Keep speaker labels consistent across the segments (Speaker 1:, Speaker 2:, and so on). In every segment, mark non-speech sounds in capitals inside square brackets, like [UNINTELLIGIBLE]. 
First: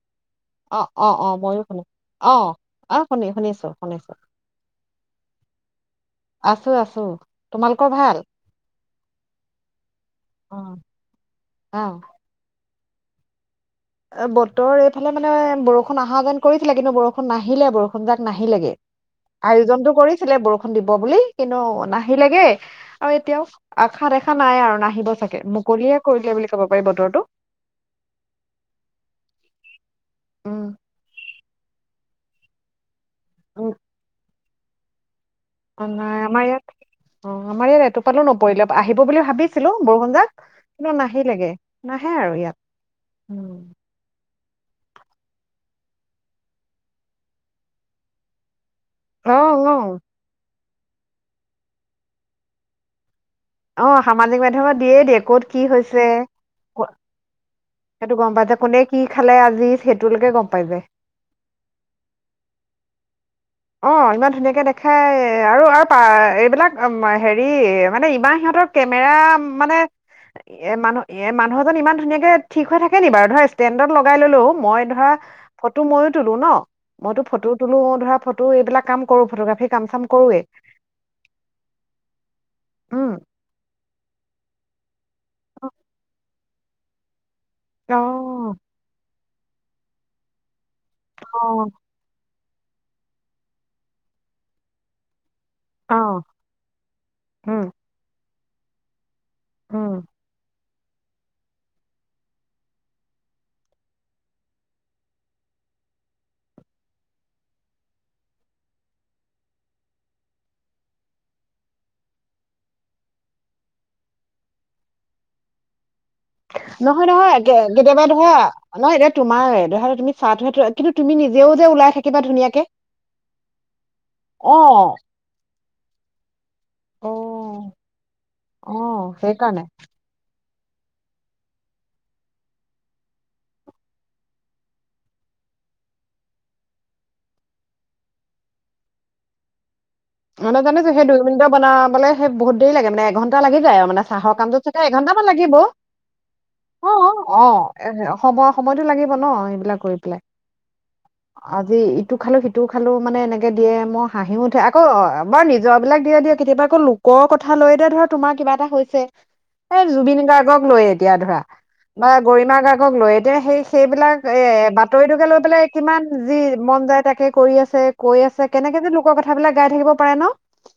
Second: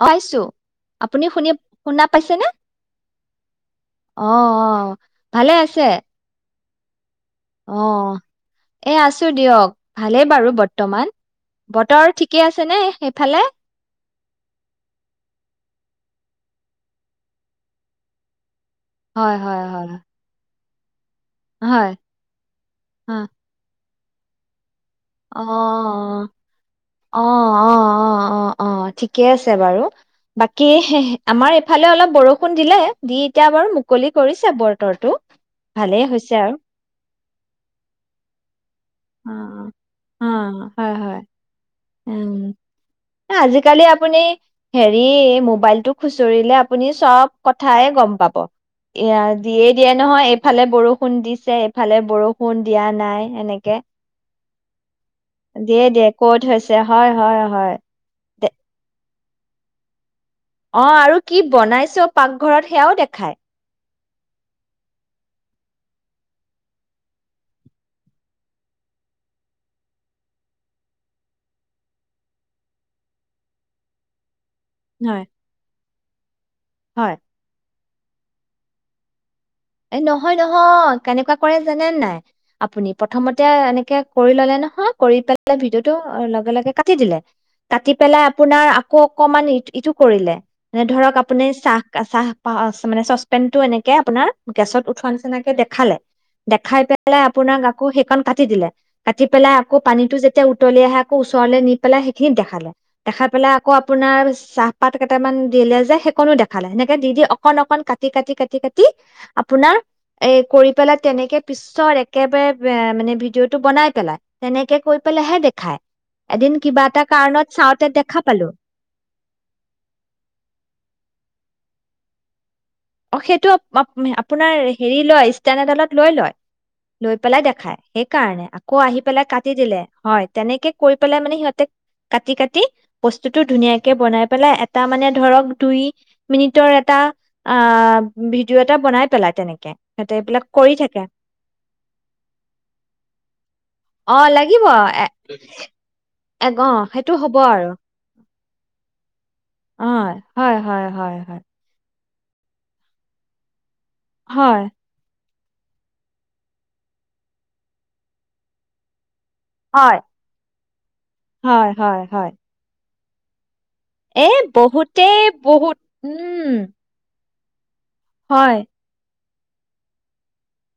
Speaker 1: অ' পাইছোঁ,
Speaker 2: অ অ
Speaker 1: আপুনি
Speaker 2: অ
Speaker 1: শুনি
Speaker 2: ময়ো শুনো
Speaker 1: শুনা
Speaker 2: অ
Speaker 1: পাইছেনে
Speaker 2: অ শুনি শুনিছো শুনিছো
Speaker 1: অ-অ-অ। ভালে আছে?
Speaker 2: আছোঁ-আছোঁ।
Speaker 1: অ' এ আছোঁ দিয়ক ভালেই বাৰু
Speaker 2: অ
Speaker 1: বৰ্তমান, বতৰ ঠিকে আছে নে? সেইফালে?
Speaker 2: বতৰ, এইফালে মানে বৰষুণ অহা যেন কৰিছিলে কিন্তু বৰষুণ নাহিলে বৰষুণ যাক নাহিলে গে।
Speaker 1: হয় হয় হয়
Speaker 2: আয়োজনতটো কৰিছিলে বৰষুণ দিব বুলি [UNINTELLIGIBLE]
Speaker 1: হয়
Speaker 2: নাহিলেগে আৰু এতিয়াও আখা দেখা নাই আৰু নাই।
Speaker 1: অ',
Speaker 2: বতৰটো
Speaker 1: অ', অ', অ', অ', অ', অ', অ'। অ ঠিকে আছে, বাৰু
Speaker 2: উম
Speaker 1: বাকী আমাৰ ফালে অলপ বৰষুণ দিলে দি এতিয়া
Speaker 2: উম
Speaker 1: বাৰু মুকলি কৰিছ [UNINTELLIGIBLE] বতৰটো
Speaker 2: অ
Speaker 1: ভালেই
Speaker 2: নাই,
Speaker 1: হৈছে
Speaker 2: আমাৰ
Speaker 1: আৰু
Speaker 2: ইয়াত অ আমাৰ ইয়াত এটোপালো নপৰিলে, আহিব বুলি
Speaker 1: অ
Speaker 2: ভাবিছিলো ব [UNINTELLIGIBLE] কিন্তু নাহিলেগে। নাহে
Speaker 1: উ
Speaker 2: আৰু ইয়াত উম
Speaker 1: এআজিকালি আপুনি হেৰি, মোবাইলটো খুচৰিলে আপুনি চব কথাই গম পাব। এয়া
Speaker 2: অ
Speaker 1: দিয়ে
Speaker 2: অ
Speaker 1: দিয়ে নহয় ইফালে বৰষুণ দিছে, এফালে বৰষুণ দিয়া নাই। এনেকে।
Speaker 2: অ সামাজিক মাধ্যমত দিয়েই দিয়ে, ক'ত কি হৈছে। ক-
Speaker 1: হয়-হয়-হয়।
Speaker 2: সেইটো গম পাই যে, কোনে কি কি খালে, আজি সেইটো
Speaker 1: অ আৰু কি বনাইছ পাকঘৰত সেয়াও দেখাই।
Speaker 2: অ ইমান ধুনীয়াকে দেখাই, আৰু-আৰু পা এইবিলাক হেৰি মানে ইমান সিহঁতৰ কেমেৰা মানে এ মানুহ এ মানুহজন ইমান ধুনীয়াকে ঠিক হৈ থাকে নি বাৰু ধৰা ষ্টেণ্ডত লগাই ল'লেও মই ধৰা
Speaker 1: হয়
Speaker 2: [UNINTELLIGIBLE] [UNINTELLIGIBLE] ময়ো তোলো ন।
Speaker 1: হয়।
Speaker 2: মইতো ফটো তোলো [UNINTELLIGIBLE] তটো এইবিলাক কাম কৰোঁ, ফটোগ্ৰাফি
Speaker 1: এ নহয়-নহয় কেনেকুৱা কৰে যানে নাই আপুনি
Speaker 2: উম
Speaker 1: প্ৰথমতে এনেকে কৰি ল'লে নহ কৰি পেলাইে ভিডিঅ'টো লগে-লগে কাটি দিলে। কাটি
Speaker 2: অ
Speaker 1: পেলাই আপোনাৰ আকৌ [UNINTELLIGIBLE] ইটো-ইটো কৰিলে। মানে ধৰক,
Speaker 2: অ
Speaker 1: আপুনি চাহ-চাহ অ-অ মানে চচপেন টো এনেকে আপোনাৰ গেছত উঠোৱা নিছিনা
Speaker 2: অ
Speaker 1: দেখালে, দেখাই পেলাই আপোনাক
Speaker 2: উম
Speaker 1: আকৌ সেইকন কাট [UNINTELLIGIBLE] দিলে। কাটি পেলাই, আকৌ
Speaker 2: উম
Speaker 1: পানীটো যেতিয়া উতলি আহে আকৌ ওচৰলে নি পেলাই সেইখিনি দেখালে, দেখাই পেলাই আকৌ আপোনাৰ চাহপাত কেইটামান দিলে যে সেইকণো দেখালে সেনেকে দি দি অকন অকণ কাটি, কাটি, কাটি, কাটি আপোনাৰ এ কৰি পেলাই তেনেকে পিছত একেবাৰে মানে ভিডিঅ'টো বনাই পেলাই, তেনেকে কৈ পেলাইহে দেখায়। এদিন কিবা এটা
Speaker 2: নহয়, নহয়
Speaker 1: কাৰণত চাওঁতে
Speaker 2: কেতিয়াবা
Speaker 1: দেখা
Speaker 2: ধৰা
Speaker 1: পালো
Speaker 2: নহ এতিয়া তোমাৰ ধৰা তুমি চাহটোহে কিন্তু তুমি নিজেও যে ওলাই থাকিবা ধুনীয়াকে।
Speaker 1: অ', সেইটো
Speaker 2: অ
Speaker 1: আপোনাৰ হেৰি লয় ইষ্টেন এডালত লৈ লয়।
Speaker 2: অ
Speaker 1: লৈ পেলাই দেখাই সেইকাৰণে
Speaker 2: অ
Speaker 1: আকৌ আহি পেলাই কাটি
Speaker 2: সেইকাৰণে
Speaker 1: দিলে হয়। তেনেকে কৰি পেলাই মানে সিহঁতে কাটি, কাটি বস্তুটো ধুনীয়াকে বনাই পেলাই এটা মানে ধৰক দুই মিনিটৰ এটা অ', ভিডিঅ' এটা বনাই পেলাই তেনেকে। সিহঁতে এইবিলাক
Speaker 2: মানে
Speaker 1: কৰি
Speaker 2: জানিছো
Speaker 1: থাকে
Speaker 2: সেই দুই মিনিটৰ বনাবলে সেই বহুত দেৰি লাগে মানে এঘন্টা লাগি যায় আৰু মানে
Speaker 1: অ
Speaker 2: চাহৰ
Speaker 1: লাগিব
Speaker 2: কামটোত থাগে
Speaker 1: এ
Speaker 2: এঘন্টামান লাগিব অ',
Speaker 1: সেইটো হ'ব
Speaker 2: অ',
Speaker 1: আৰু
Speaker 2: সময়-সময়তো লাগিব ন' সেইবিলাক কৰি
Speaker 1: হয়,
Speaker 2: পেলাই
Speaker 1: হয়, হয়, হয়, হয়।
Speaker 2: আজি। ইটো খালো, সিটো খালো, মানে এনেকে দিয়ে মই হাঁহি উঠে।
Speaker 1: হয়।
Speaker 2: বাৰ নিজৰ বিলাক দিয়ে দিয়ক কেতিয়াবা আকৌ লোকৰ কথা লৈ ধৰা তোমাৰ কিবা এটা হৈছে। এই
Speaker 1: হয়।
Speaker 2: জুবিন গাৰ্গক লৈ এতিয়া ধৰা
Speaker 1: হয়, হয়,
Speaker 2: বা
Speaker 1: হয়।
Speaker 2: গৰিমা গাৰ্গ। লৈ এ দিয়া সেই। সেইবিলাক এ
Speaker 1: বহুতেই
Speaker 2: বাতৰিটোকে লৈ পেলাই
Speaker 1: বহুত
Speaker 2: কিমান যি
Speaker 1: উম,
Speaker 2: মন যায় তাকে। কৰি আছে। কৈ আছে
Speaker 1: হয়।
Speaker 2: কেনেকে যে লোকক। সেইবিলাক। গাই থাকিব পাৰে ন।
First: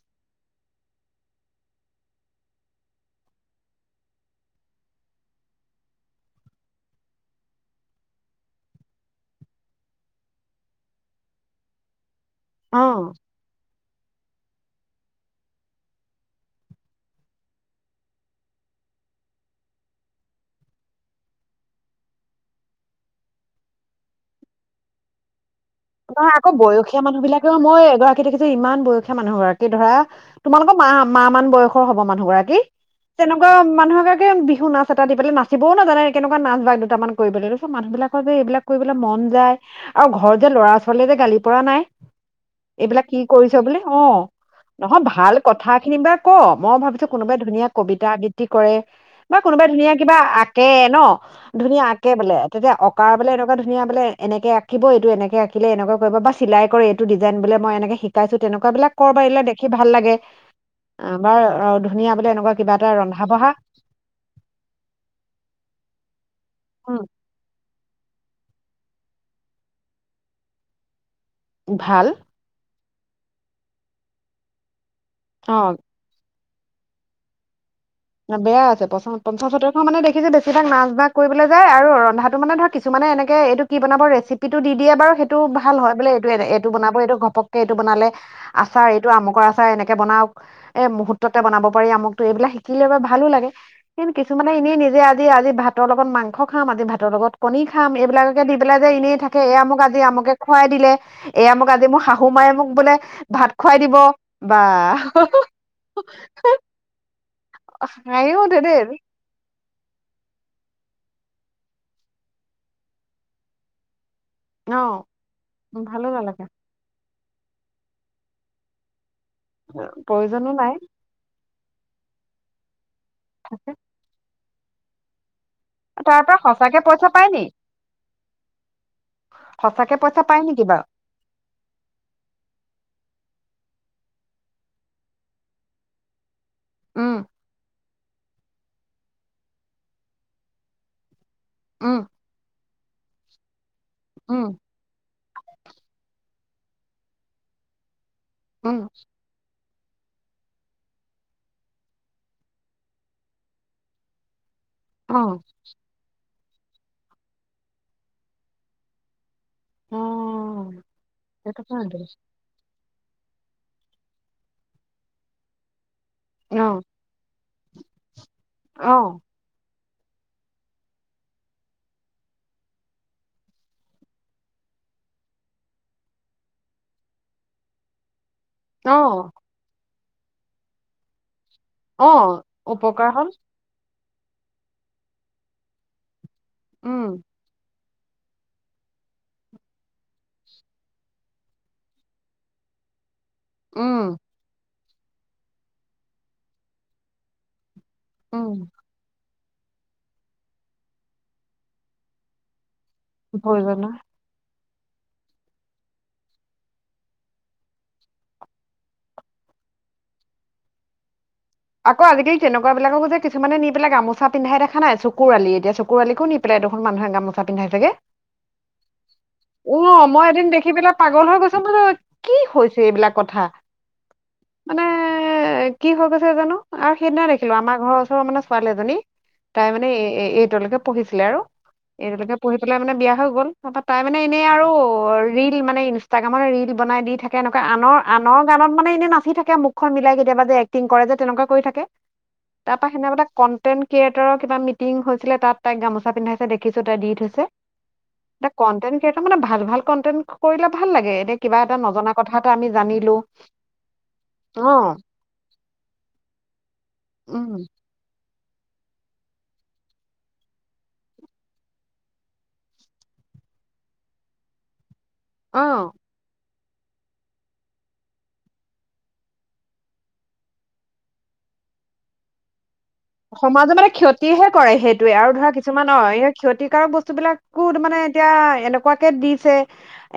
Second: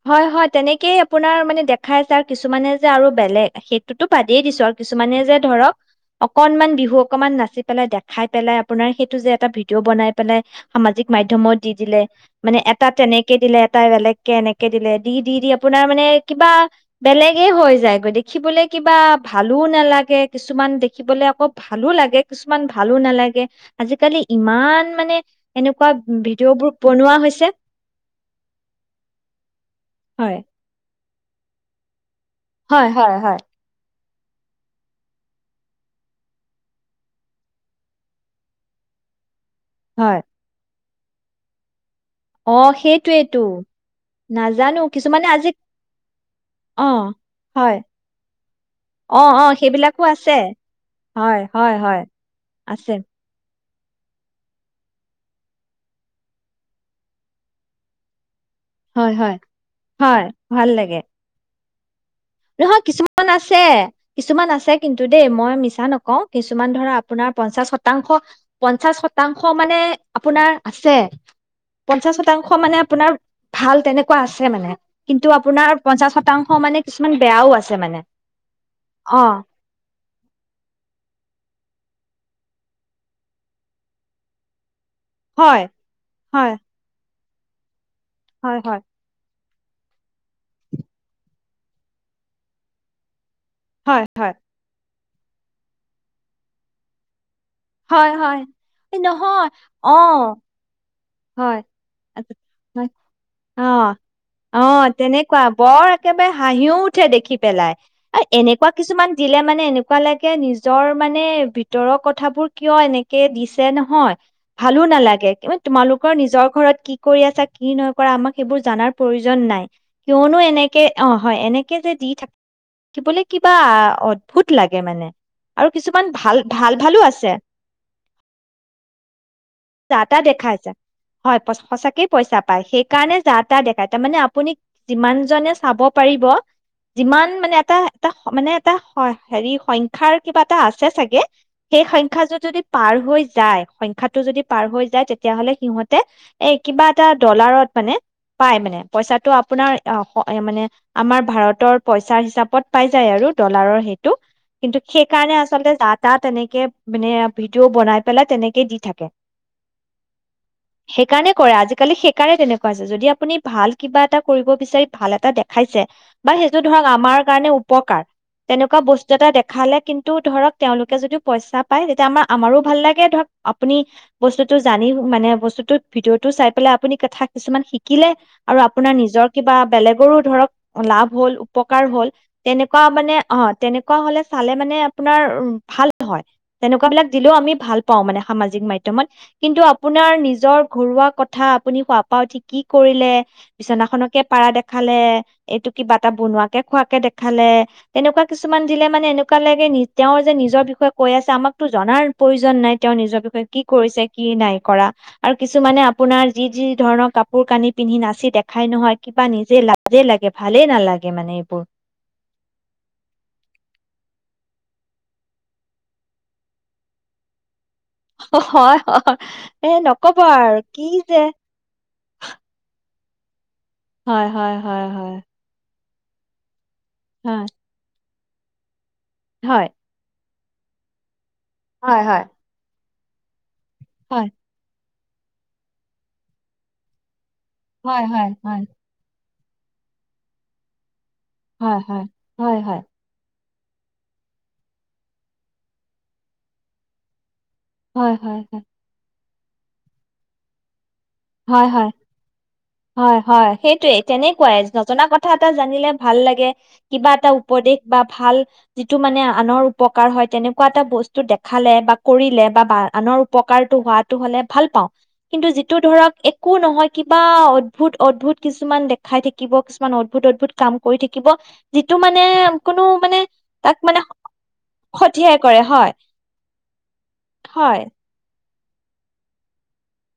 Speaker 1: হয় হয় তেনেকেই আপোনাৰ মানে দেখাই আছে আৰু কিছুমানে যে আৰু বেলেগ সেইটোতো বাদেই দিছো আৰু কিছুমানে যে ধৰক অকনমান বিহু অকমান নাচি পেলাই দেখাই পেলাই আপোনাৰ সেইটো যে এটা ভিডিঅ' বনাই পেলাই সামাজিক মাধ্যমত দি দিলে। মানে
Speaker 2: অ
Speaker 1: এটা তেনেকে দিলে এটাই বেলেগ। কেনেকে। দিলে দি দি দি আপোনাৰ মানে কিবা বেলেগে হৈ যায়গৈ দেখিবলে কিবা ভালো নালাগে কিছুমান দেখিবলে আকৌ ভালো লাগে কিছুমান ভালো নালাগে আজিকালি ইমান মানে। এনেকুৱা
Speaker 2: নহয় আকৌ
Speaker 1: ভিডিঅ' বোৰ
Speaker 2: বয়সীয়া
Speaker 1: বনোৱা
Speaker 2: মানুহ
Speaker 1: হৈছে
Speaker 2: বিলাকেও মই এগৰাকী দেখিছো ইমান বয়সীয়া মানুহ গৰাকী। এই ধৰা
Speaker 1: হয়
Speaker 2: তোমালোকৰ মা। মা মান বয়সৰ হ'ব মানে। মানুহ গৰাকী
Speaker 1: হয় হয় হয়
Speaker 2: তেনেকুৱা মানুহক। বিহু নাচ এটা দি পেলাই নাচিবও নাজানে কেনেকুৱা নাচ বাগ দুটামান কৰিবলৈ তাৰপিছত মানুহ বিলাকৰ যে এইবিলাক কৰিবলৈ মন যায়।
Speaker 1: হয়
Speaker 2: আৰু ঘৰ যে ল'ৰা। পাছলে যে গালি পৰা নাই।
Speaker 1: অঁ
Speaker 2: এইবিলাক কি
Speaker 1: সেইটোৱেতো
Speaker 2: কৰিছ বোলে অ
Speaker 1: নাজানো
Speaker 2: নহয়
Speaker 1: কিছুমানে
Speaker 2: ভাল
Speaker 1: আজি
Speaker 2: কথা খিনি বা ক মই
Speaker 1: অঁ
Speaker 2: ভাবিছো কোনোবাই ধুনীয়া
Speaker 1: হয়
Speaker 2: কবিতা আবৃত্তি কৰে
Speaker 1: অঁ
Speaker 2: বা
Speaker 1: অঁ
Speaker 2: কোনোবাই ধুনীয়া
Speaker 1: সেইবিলাকো
Speaker 2: কিবা
Speaker 1: আছে
Speaker 2: আঁকে ন
Speaker 1: হয় হয়
Speaker 2: ধুনীয়া
Speaker 1: হয়
Speaker 2: আঁকে বোলে তেতিয়া
Speaker 1: আছে
Speaker 2: অকাৰ বোলে। ধুনীয়া বোলে এনেকে আঁকিব এইটো এনেকে আঁকিব। শিকিলে এনেকুৱা কৰিব বা চিলাই কৰে এইটো ডিজাইন বুলে মই এনেকৈ শিকাইছোঁ। তেনেকুৱা বিলাক কৰ
Speaker 1: হয় হয়
Speaker 2: পাৰিলে দেখি ভাল লাগে
Speaker 1: হয় ভাল লাগে
Speaker 2: আমাৰ।
Speaker 1: নহয় কিছুমান আছে কিছুমান আছে কিন্তু দেই মই মিছা নকওঁ কিছু কিছুমান ধৰা
Speaker 2: উম,
Speaker 1: আপোনাৰ পঞ্চাশত শতাংশ পঞ্চাশ শতাংশ মানে আপোনাৰ আছে
Speaker 2: ভাল
Speaker 1: পঞ্চাশ শতাংশ মানে আপোনাৰ ভাল তেনেকুৱা আছে মানে কিন্তু আপোনাৰ
Speaker 2: অ
Speaker 1: পঞ্চাশ শতাংশ, অ মানে কিছুমান বেয়াও আছে। মানে
Speaker 2: বেয়া আছে পঞ্চা
Speaker 1: অঁ
Speaker 2: পঞ্চাচ শতাংশ মানে দেখিছে বেছিভাগ নাচ বাগ কৰিবলৈ আৰু ৰন্ধাটো মানে ধৰক কিছুমানে এনেকে এইটো কি বনাব ৰেচিপিটো দি, দিয়ে বাৰু সেইটো ভাল হয় বোলে এইটো
Speaker 1: হয়
Speaker 2: এইটো বনাব এইটো ঘ পকে এইটোবনালে
Speaker 1: হয় হয়
Speaker 2: আচাৰ এইটো আমুকৰ আচাৰ। তাই এনেকে বনাও এই মুহুৰ্ততে বনাব পাৰি আমোকটো এইবিলাক শিক কিলে বা ভালো লাগে
Speaker 1: হয়
Speaker 2: কিন্ত
Speaker 1: হয়
Speaker 2: কিছুমানে এনেই নিজে আজ আজি ভাতৰ লগত মাংস খাম আজি ভাতৰ লগত কণনি খাম
Speaker 1: হয় হয়
Speaker 2: এইবিলাককে দি পেলাই যে
Speaker 1: এই
Speaker 2: এনেই থাকে
Speaker 1: নহয়
Speaker 2: এই মোক
Speaker 1: অ
Speaker 2: আজি আমুকে খুৱাই দিলে এয়া
Speaker 1: হয়
Speaker 2: মোক আজি মোৰ শাহু
Speaker 1: আচ্ছা,
Speaker 2: মায়ে মোক
Speaker 1: হয়,
Speaker 2: বোলে ভাত
Speaker 1: অ
Speaker 2: খুৱাই দিব
Speaker 1: অ
Speaker 2: বা
Speaker 1: তেনেকুৱা বৰ একেবাৰে হাঁহিও উঠে পেলাই আৰু
Speaker 2: হাঁহিও উঠে
Speaker 1: এনেকুৱা
Speaker 2: দেই
Speaker 1: কিছুমান দিলে মানে এনেকুৱা লাগে নিজৰ। মানে ভিতৰৰ কথাবোৰ কিয় এনেকে দিছে নহয়।
Speaker 2: অ
Speaker 1: ভালো নালাগে কিবা।
Speaker 2: ভালো
Speaker 1: তোমালোকৰ
Speaker 2: নালাগে
Speaker 1: নিজৰ ঘৰত কি? কি কৰি আছা কি নাই কৰা আমাক সেইবোৰ জানাৰ। প্ৰয়োজন নাই কিয়নো
Speaker 2: প্ৰয়োজনো নাই
Speaker 1: এনেকে অ' হয় এনে। যে দি থাকো। কি বোলে কিবা অদ সোত লাগে মানে, আৰু কিছুমান
Speaker 2: তাৰ পৰা
Speaker 1: ভাল ভাল
Speaker 2: সঁচাকে
Speaker 1: ভালো
Speaker 2: পইচা পাই
Speaker 1: আছে।
Speaker 2: নি সঁচাকে
Speaker 1: যাতাহ
Speaker 2: পইচা পাই নেকি
Speaker 1: দেখাইছা
Speaker 2: বাৰু
Speaker 1: হয় সঁচাকেই পইচা পায় সেইকাৰণে, যা টা দেখাই তাৰমানে আপুনি যিমান জনে চাব পাৰিব।
Speaker 2: উম
Speaker 1: যিমান মানে এটা এটা, মানে এটা হেৰি সংখ্যৰ কিবা এটা আছে চাগে। সেই
Speaker 2: উম
Speaker 1: সংখ্যটো যদি পাৰ হৈ যায়। যায় সংখ্যা। ভাষাটো যদি।
Speaker 2: উম
Speaker 1: পাৰ হৈ যায় তেতিয়া হ'লে সিহঁতে। এই কিবা এটা ডলাৰত মানে। পাই মানে।
Speaker 2: উম
Speaker 1: পইচাটো আপোনাৰ অহ মানে আমাৰ ভাৰতৰ পইচাৰ হিচাপত পাই যায় আৰু ডলাৰৰ সেইটো। কিন্তু
Speaker 2: অ
Speaker 1: সেইকাৰণে আচলতে যাতা তেনেকে। তেনেকে মানে ভিডিঅ' বনাই পেলাই তেনেকে দি থাকে।
Speaker 2: অ
Speaker 1: সেইকাৰণে কৰে।
Speaker 2: সেইটো
Speaker 1: আজিকালি
Speaker 2: কাৰণেটো
Speaker 1: সেইকাৰণে তেনেকুৱা। যদি আপুনি ভাল কিবা এটা কৰিব বিচাৰি ভাল কিবা এটা দেখাইছে। বা সেইটো
Speaker 2: অ
Speaker 1: ধৰক আমাৰ কাৰণে উপকাৰ। তেনেকুৱা
Speaker 2: অ
Speaker 1: বস্তু এটা দেখালে কিন্তু। সেইটো ধৰক তেওঁলোকে যদিও পইচা পায় তেতিয়া আমাৰ ভাল লাগে ধৰক। আপুনি বস্তুটো জানি মানে বস্তুটো ভিডিঅ'টো চাই পেলাই আপুনি কথা কিছুমান শিকিলে। আৰু আপোনাৰ
Speaker 2: অ
Speaker 1: নিজৰ কিবা বেলেগ। আপোনাৰ ধৰক লাভ হ'ল। উপকাৰ হ'ল।
Speaker 2: অ
Speaker 1: তেনেকুৱা
Speaker 2: উপকাৰ
Speaker 1: মানে
Speaker 2: হ'ল
Speaker 1: অহ, তেনে এনেকুৱা হলে চালে মানে আপোনাৰ ভাল হয়।
Speaker 2: উম
Speaker 1: তেনেকুৱাবিলাক দিলও আমি ভাল। পাওঁ মানে সামাজিক মাধ্যমত। কিন্তু আপোনাৰ নিজৰ ঘৰুৱা কথা আপুনি শোৱাৰ পৰা উঠি কি কৰিলে।
Speaker 2: উম
Speaker 1: বিছনাখনকে পাৰা দেখালে। দেখালে এইটো কিবা এটা বনোৱাকে খোৱাকে দেখালে। এনেকুৱা কিছু
Speaker 2: উম
Speaker 1: দিলে মানে। এনেকে তেওঁ যে নিজৰ বিষয়ে কৈ আছে আমাকতো জনাৰ প্ৰয়োজন নাই। তেওঁ নিজৰ বিষয়ে। কি
Speaker 2: প্ৰয়োজনৰ
Speaker 1: কৰিছে কি নাই। ধৰা আৰু কিছুমানে আপোনাৰ যি যি ধৰণৰ কাপোৰ কানি পিন্ধি নাচি দেখাই নহয়। কিবা নিজে লাজে লাগে ভালেই নালাগে মানে। এইবোৰ
Speaker 2: আকৌ আজিকালি তেনেকুৱা বিলাককো যে কিছুমানে নি পিলাক গামোচা। পিন্ধাই দেখা নাই। চকুৰ আলি এতিয়া চকুৰ আলি নি পেলাই দুখুন মানুহে গামোচা। পিন্ধাই থাকে।
Speaker 1: হয় হয় এ
Speaker 2: অহ
Speaker 1: নকব
Speaker 2: মই এদিন
Speaker 1: আৰু
Speaker 2: দেখি
Speaker 1: কি
Speaker 2: পেলাই
Speaker 1: যে
Speaker 2: পাগল হৈ গৈছো। কি হৈছে এইবিলাক। কথা মানে
Speaker 1: হয়-হয়-হয়-হয়।
Speaker 2: কি। [UNINTELLIGIBLE] [UNINTELLIGIBLE] জানো? আৰু সেইদিনা দেখিলোঁ আমাৰ ঘৰৰ ও অ', মানে ছোৱালী এজনী তাই
Speaker 1: হয়
Speaker 2: মানে এ-এ এইট [UNINTELLIGIBLE] পঢ়িছিলে আৰু
Speaker 1: হয় হয়
Speaker 2: [UNINTELLIGIBLE] পঢ়ি পেলাই মানে বিয়া হৈ গ'ল। [UNINTELLIGIBLE] তাই মানে
Speaker 1: হয়
Speaker 2: এনেই আৰু অ ৰিল মানে ইনষ্টাগ্ৰামৰ ৰিল বনাই দি থাক কেনেকুৱা
Speaker 1: হয় হয়
Speaker 2: আনৰ-আনৰ
Speaker 1: হয়
Speaker 2: গানত মানে এনেই নাচি থাকে। মুখখন মিলাই কেতিয়াবা যে এক্টিং কৰে যে। তেনেকুৱা কৰি
Speaker 1: হয়
Speaker 2: থাকে
Speaker 1: হয় হয় হয়
Speaker 2: তাৰ পৰা [UNINTELLIGIBLE] কন। কণ্টেণ্ট ক্ৰিয়েটৰৰ কিবা মিটিং হৈছিলে তাত তাইক গামোচা পিন্ধাইছে দেখিছোঁ তাই দি থৈছে। এতিয়া
Speaker 1: হয়-হয়-হয়।
Speaker 2: কন্টেন্ট ক্ৰিয়েটৰ মানে ভাল-ভাল কণ্টেন্ট কৰিলে ভা জানিলো
Speaker 1: হয়-হয়-হয়-হয় সেইটোৱে তেনেকুৱাই
Speaker 2: অ
Speaker 1: নজনা কথা এটা জানিলে ভাল লাগে। কিবা এটা
Speaker 2: উম
Speaker 1: উপদেশ বা ভাল যিটো মানে আনৰ উপকাৰ হয় তেনেকুৱা এটা বস্তু দেখালে বা কৰিলে বা আনৰ উপকাৰটো হোৱাটো হ'লে ভাল পাওঁ। কিন্তু যিটো
Speaker 2: অ
Speaker 1: ধৰক। একো নহয় কিবা অদ্ভুত-অদ্ভুত কিছুমান দেখাই থাকিব কিছুমান অদ্ভুত-অদ্ভুত কাম কৰি থাকিব যিটো মানে কোনো মানে
Speaker 2: সমাজে
Speaker 1: তাক
Speaker 2: মানে ক্ষতিহে কৰে সেইটোৱে আৰু
Speaker 1: খথিয়াই
Speaker 2: ধৰা
Speaker 1: কৰে হয়
Speaker 2: কিছুমান অ ক্ষতিকাৰক বস্তুবিলাকো
Speaker 1: হয়
Speaker 2: মানে এতিয়া এনেকুৱাকে দিছে,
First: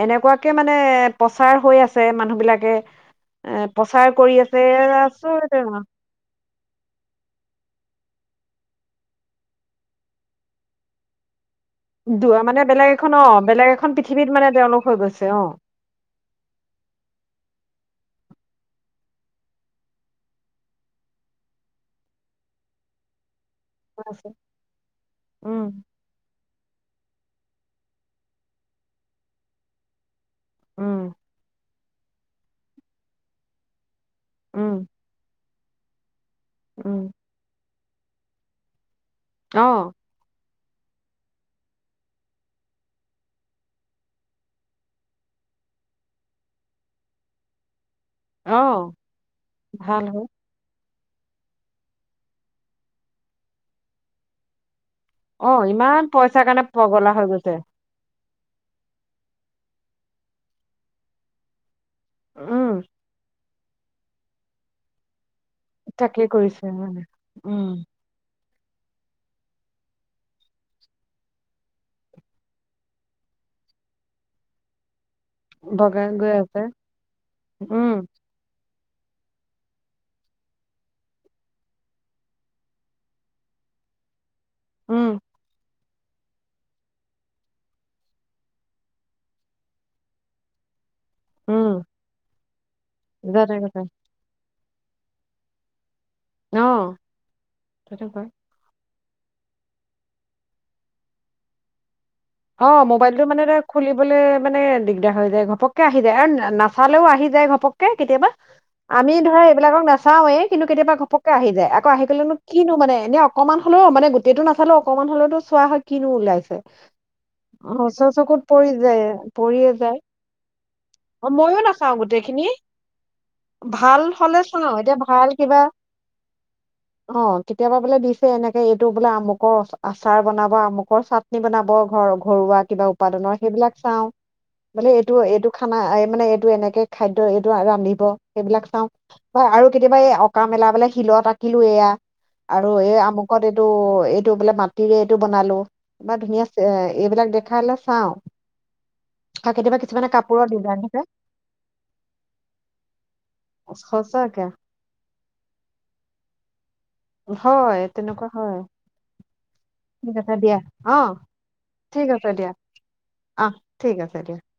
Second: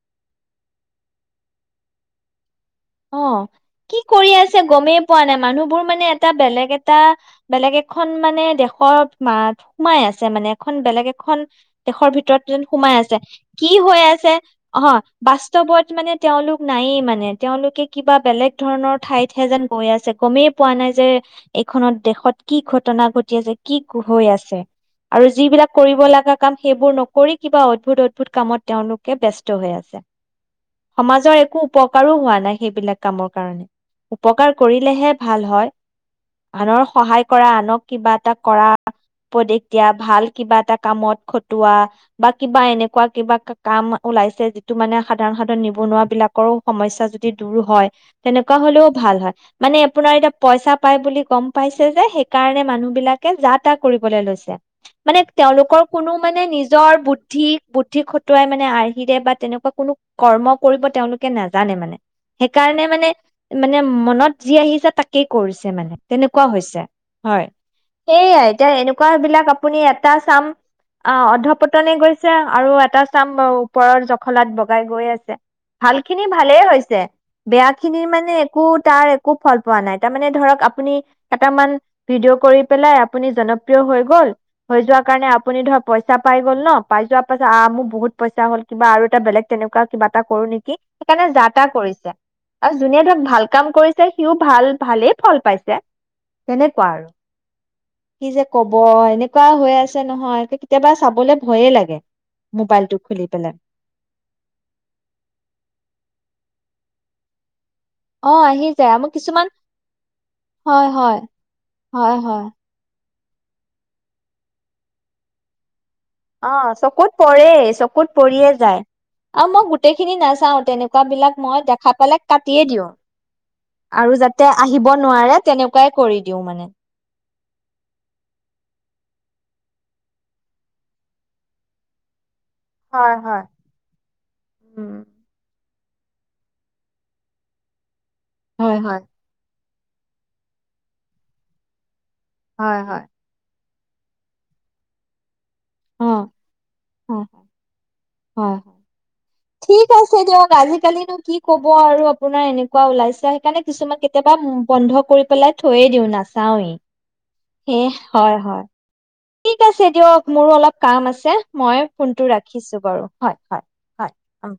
Speaker 2: এনেকুৱাকে মানে প্ৰচাৰ হৈ আছে মানুহবিলাক
Speaker 1: অ, কি কৰি আছে গমেই পোৱা নাই, মানুহবোৰ
Speaker 2: আচৰিত
Speaker 1: মানে এটা বেলেগ এটা বেলেগ এখন মানে দেশৰ মা সোমাই আছে মানে, এখন বেলেগ এখন দেশৰ
Speaker 2: দু-
Speaker 1: ভিতৰত
Speaker 2: মানে
Speaker 1: যেন
Speaker 2: বেলেগ
Speaker 1: সোমাই
Speaker 2: এখন
Speaker 1: আছে
Speaker 2: অ বেলেগ
Speaker 1: কি
Speaker 2: এখন
Speaker 1: হৈ
Speaker 2: পৃথিৱীত
Speaker 1: আছে
Speaker 2: মানে তেওঁলোক
Speaker 1: অ,
Speaker 2: হৈ গৈছে অ
Speaker 1: বাস্তৱত মানে তেওঁলোক নায়েই মানে। কিবা বেলেগ ধৰণৰ ঠাইতহে যেন গৈ আছে গমেই পোৱা নাই যে এইখনত দেশত কি ঘটনা ঘটি আছে। কি হৈ আছে আৰু যিবিলাক
Speaker 2: উম
Speaker 1: কৰিব লাগে [UNINTELLIGIBLE] সেইবোৰ নকৰি কিবা অদ্ভুত-অদ্ভুত কামত তেওঁলোকে ব্যস্ত হৈ আছে।
Speaker 2: উম
Speaker 1: সমাজৰ একো। [UNINTELLIGIBLE] হোৱা নাই, সেইবিলাক কামৰ কাৰণে। উপকাৰ
Speaker 2: উম
Speaker 1: কৰিলেহে ভাল হয়। আনৰ
Speaker 2: উম
Speaker 1: সহায় কৰা আনক কিবা এটা কৰা উপদেশ
Speaker 2: অ
Speaker 1: দিয়া ভাল কিবা এটা কামত খটোৱা বা কিবা এনেকুৱা কিবা কাম ওলাইছে যিটো মানে সাধাৰণ সাধাৰণ নিবনুৱা বিলাকৰো সমস্যা যি দূৰ হয়। তেনেকুৱা
Speaker 2: অ
Speaker 1: হ'লেও ভাল হয়, মানে
Speaker 2: ভাল
Speaker 1: আপোনাৰ
Speaker 2: হয়
Speaker 1: এতিয়া পইচা পাই বুলি গম পাইছে যে সেইকাৰণে মানুহ বিলাকে যা তা কৰিবলৈ লৈছে। মানে
Speaker 2: অ
Speaker 1: তেওঁলোকৰ
Speaker 2: ইমান
Speaker 1: কোনো মানে
Speaker 2: পইচাৰ কাৰণে
Speaker 1: নিজৰ
Speaker 2: পগলা হৈ গৈছে
Speaker 1: বুদ্ধিক বুদ্ধি খ টোৱাই মানে আৰ্হিৰে বা তেনেকুৱা কোনো কৰ্ম কৰিব তেওঁলোকে নাজানে মানে!
Speaker 2: উম
Speaker 1: সেইকাৰণে মানে মানে মনত যি আহিছে তাকেই কৰিছে মানে
Speaker 2: তাকে
Speaker 1: তেনেকুৱা
Speaker 2: কৰিছে
Speaker 1: হৈছে
Speaker 2: মানে
Speaker 1: হয়,
Speaker 2: উম
Speaker 1: সেইয়াই এতিয়া এনেকুৱা বিলাক আপুনি এটা চাম অ', অৰ্ধপতনে গৈছে আৰু এটা চাম ও-ওপৰৰ জখলাত বগাই গৈ আছে। ভাল
Speaker 2: বগাই
Speaker 1: খিনি
Speaker 2: গৈ আছে
Speaker 1: ভালেই হৈছ বেয়া
Speaker 2: উম
Speaker 1: খিনিৰ মানে এ সু তাৰ একো ফল পোৱা নাই, তাৰ মানে ধৰক আপুনি কেইটামান ভিডিঅ' কৰি পেলাই আপুনি জনপ্ৰিয় হৈ গ'ল হৈ যোৱা
Speaker 2: উম
Speaker 1: কাৰণে আপুনি ধৰক পইচা পাই গ'ল ন! পাই যোৱাৰ পাছত আ [UNINTELLIGIBLE] মোৰ বহুত পইচা হ'ল কিবা আৰু এটা বেলেগ তেনেকুৱা কিবা এটা কৰো নেকি! সেইকাৰণে এটা
Speaker 2: উম
Speaker 1: কৰিছে আৰু যোনে ধৰক ভাল
Speaker 2: যাতে
Speaker 1: কাম
Speaker 2: তাতে
Speaker 1: কৰিছে সিও ভাল ভালেই ফল পাইছে।
Speaker 2: অ
Speaker 1: কেনেকুৱা আৰু
Speaker 2: তেনেকুৱা
Speaker 1: কি যে কব এনেকুৱা হৈ আছে নহয়, একে কেতিয়াবা চাবলে ভয়ে লাগে
Speaker 2: অ মোবাইলটো
Speaker 1: খুলি
Speaker 2: মানে
Speaker 1: পেলাই।
Speaker 2: এ খুলিবলৈ মানে দিগদাৰ হৈ যায় ঘপককে আহি যায় আৰু নাচালেও আহি যায় ঘপক কে কেতিয়াবা
Speaker 1: অ আহি যায় আমাৰ
Speaker 2: আমি ধৰা
Speaker 1: কিছুমান
Speaker 2: এইবিলাকক নাচাওঁয়েই কিন্তু
Speaker 1: হয়
Speaker 2: কেতিয়াবা
Speaker 1: হয়
Speaker 2: ঘপককে আহি যায়, আকৌ আহি
Speaker 1: হয়
Speaker 2: গ'লেনো
Speaker 1: হয়।
Speaker 2: কিনো মানে এনে অকণমান হ'লেও মানে গোটেইটো নাচালেও অকণমান হ'লেতো চোৱা হয় কিনো
Speaker 1: অ
Speaker 2: ওলাইছে।
Speaker 1: চকুত পৰেই
Speaker 2: অ
Speaker 1: চকুত
Speaker 2: ওচৰ
Speaker 1: পৰিয়ে
Speaker 2: পৰি
Speaker 1: যায় আৰু মই
Speaker 2: পৰিয়ে
Speaker 1: গোটেই
Speaker 2: যায়
Speaker 1: খিনি নাচাওঁ, তেনেকুৱা
Speaker 2: অ
Speaker 1: বিলাক
Speaker 2: মইয়ো
Speaker 1: মই দেখা
Speaker 2: নাচাও
Speaker 1: পালে
Speaker 2: গোটেইখিনি
Speaker 1: কাটিয়ে দিওঁ
Speaker 2: ভাল
Speaker 1: আৰু
Speaker 2: হলে
Speaker 1: যাতে
Speaker 2: চাও
Speaker 1: আহিব
Speaker 2: এতিয়া ভাল
Speaker 1: নোৱাৰে
Speaker 2: কিবা
Speaker 1: তেনেকুৱাই কৰি দিওঁ মানে।
Speaker 2: অ কেতিয়াবা বোলে দিছে এনেকে এইটো বোলে আমুকৰ অ-আচাৰ বনাব, আমুকৰ চাটনি বনাব। হ [UNINTELLIGIBLE] ঘৰুৱা কিবা
Speaker 1: হয়
Speaker 2: উপাদানৰ
Speaker 1: হয়
Speaker 2: সেইবিলাক চাওঁ বোলে
Speaker 1: উম।
Speaker 2: এইটো এইটো খানা মানে এইটো এনেকে খাদ্যৰ এইটো [UNINTELLIGIBLE] ৰান্ধিব। সেইবিলাক চাওঁ হয় আৰু কেতিয়াবা এই অঁকা মেলা বোলে শিলত আঁকিলো এইয়া। আৰু
Speaker 1: হয়
Speaker 2: এই
Speaker 1: হয়
Speaker 2: আমুকত এ। এইটো এইটো বোলে মাটিৰে এইটো বনালো।
Speaker 1: অ
Speaker 2: কিবা ধুনীয়া। এ
Speaker 1: হয়
Speaker 2: এইবিলাক দেখালে চাওঁ
Speaker 1: হয়
Speaker 2: আৰু কেতিয়াবা
Speaker 1: ঠিক
Speaker 2: কিছুমানে
Speaker 1: আছে
Speaker 2: কাপোৰৰ
Speaker 1: দিয়ক
Speaker 2: ডিজাইন থাকে
Speaker 1: আজিকালো কি কব আৰু আপোনাৰ এনেকুৱা ওলাইছে সেইকাৰণে কিছুমান কেতিয়াবা
Speaker 2: সঁচাকে
Speaker 1: বন্ধ কৰি পেলাই থৈয়ে দিওঁ নাচাওৱেই।
Speaker 2: হয় তেনেকুৱা হয়।
Speaker 1: ঠিক আছে
Speaker 2: ঠিক
Speaker 1: দিয়ক
Speaker 2: আছে
Speaker 1: মোৰো
Speaker 2: দিয়া
Speaker 1: অলপ
Speaker 2: অ
Speaker 1: কাম আছে মই
Speaker 2: ঠিক
Speaker 1: ফোনটো
Speaker 2: আছে দিয়া
Speaker 1: ৰাখিছো বাৰু
Speaker 2: অ ঠিক আছে দিয়া
Speaker 1: হয়।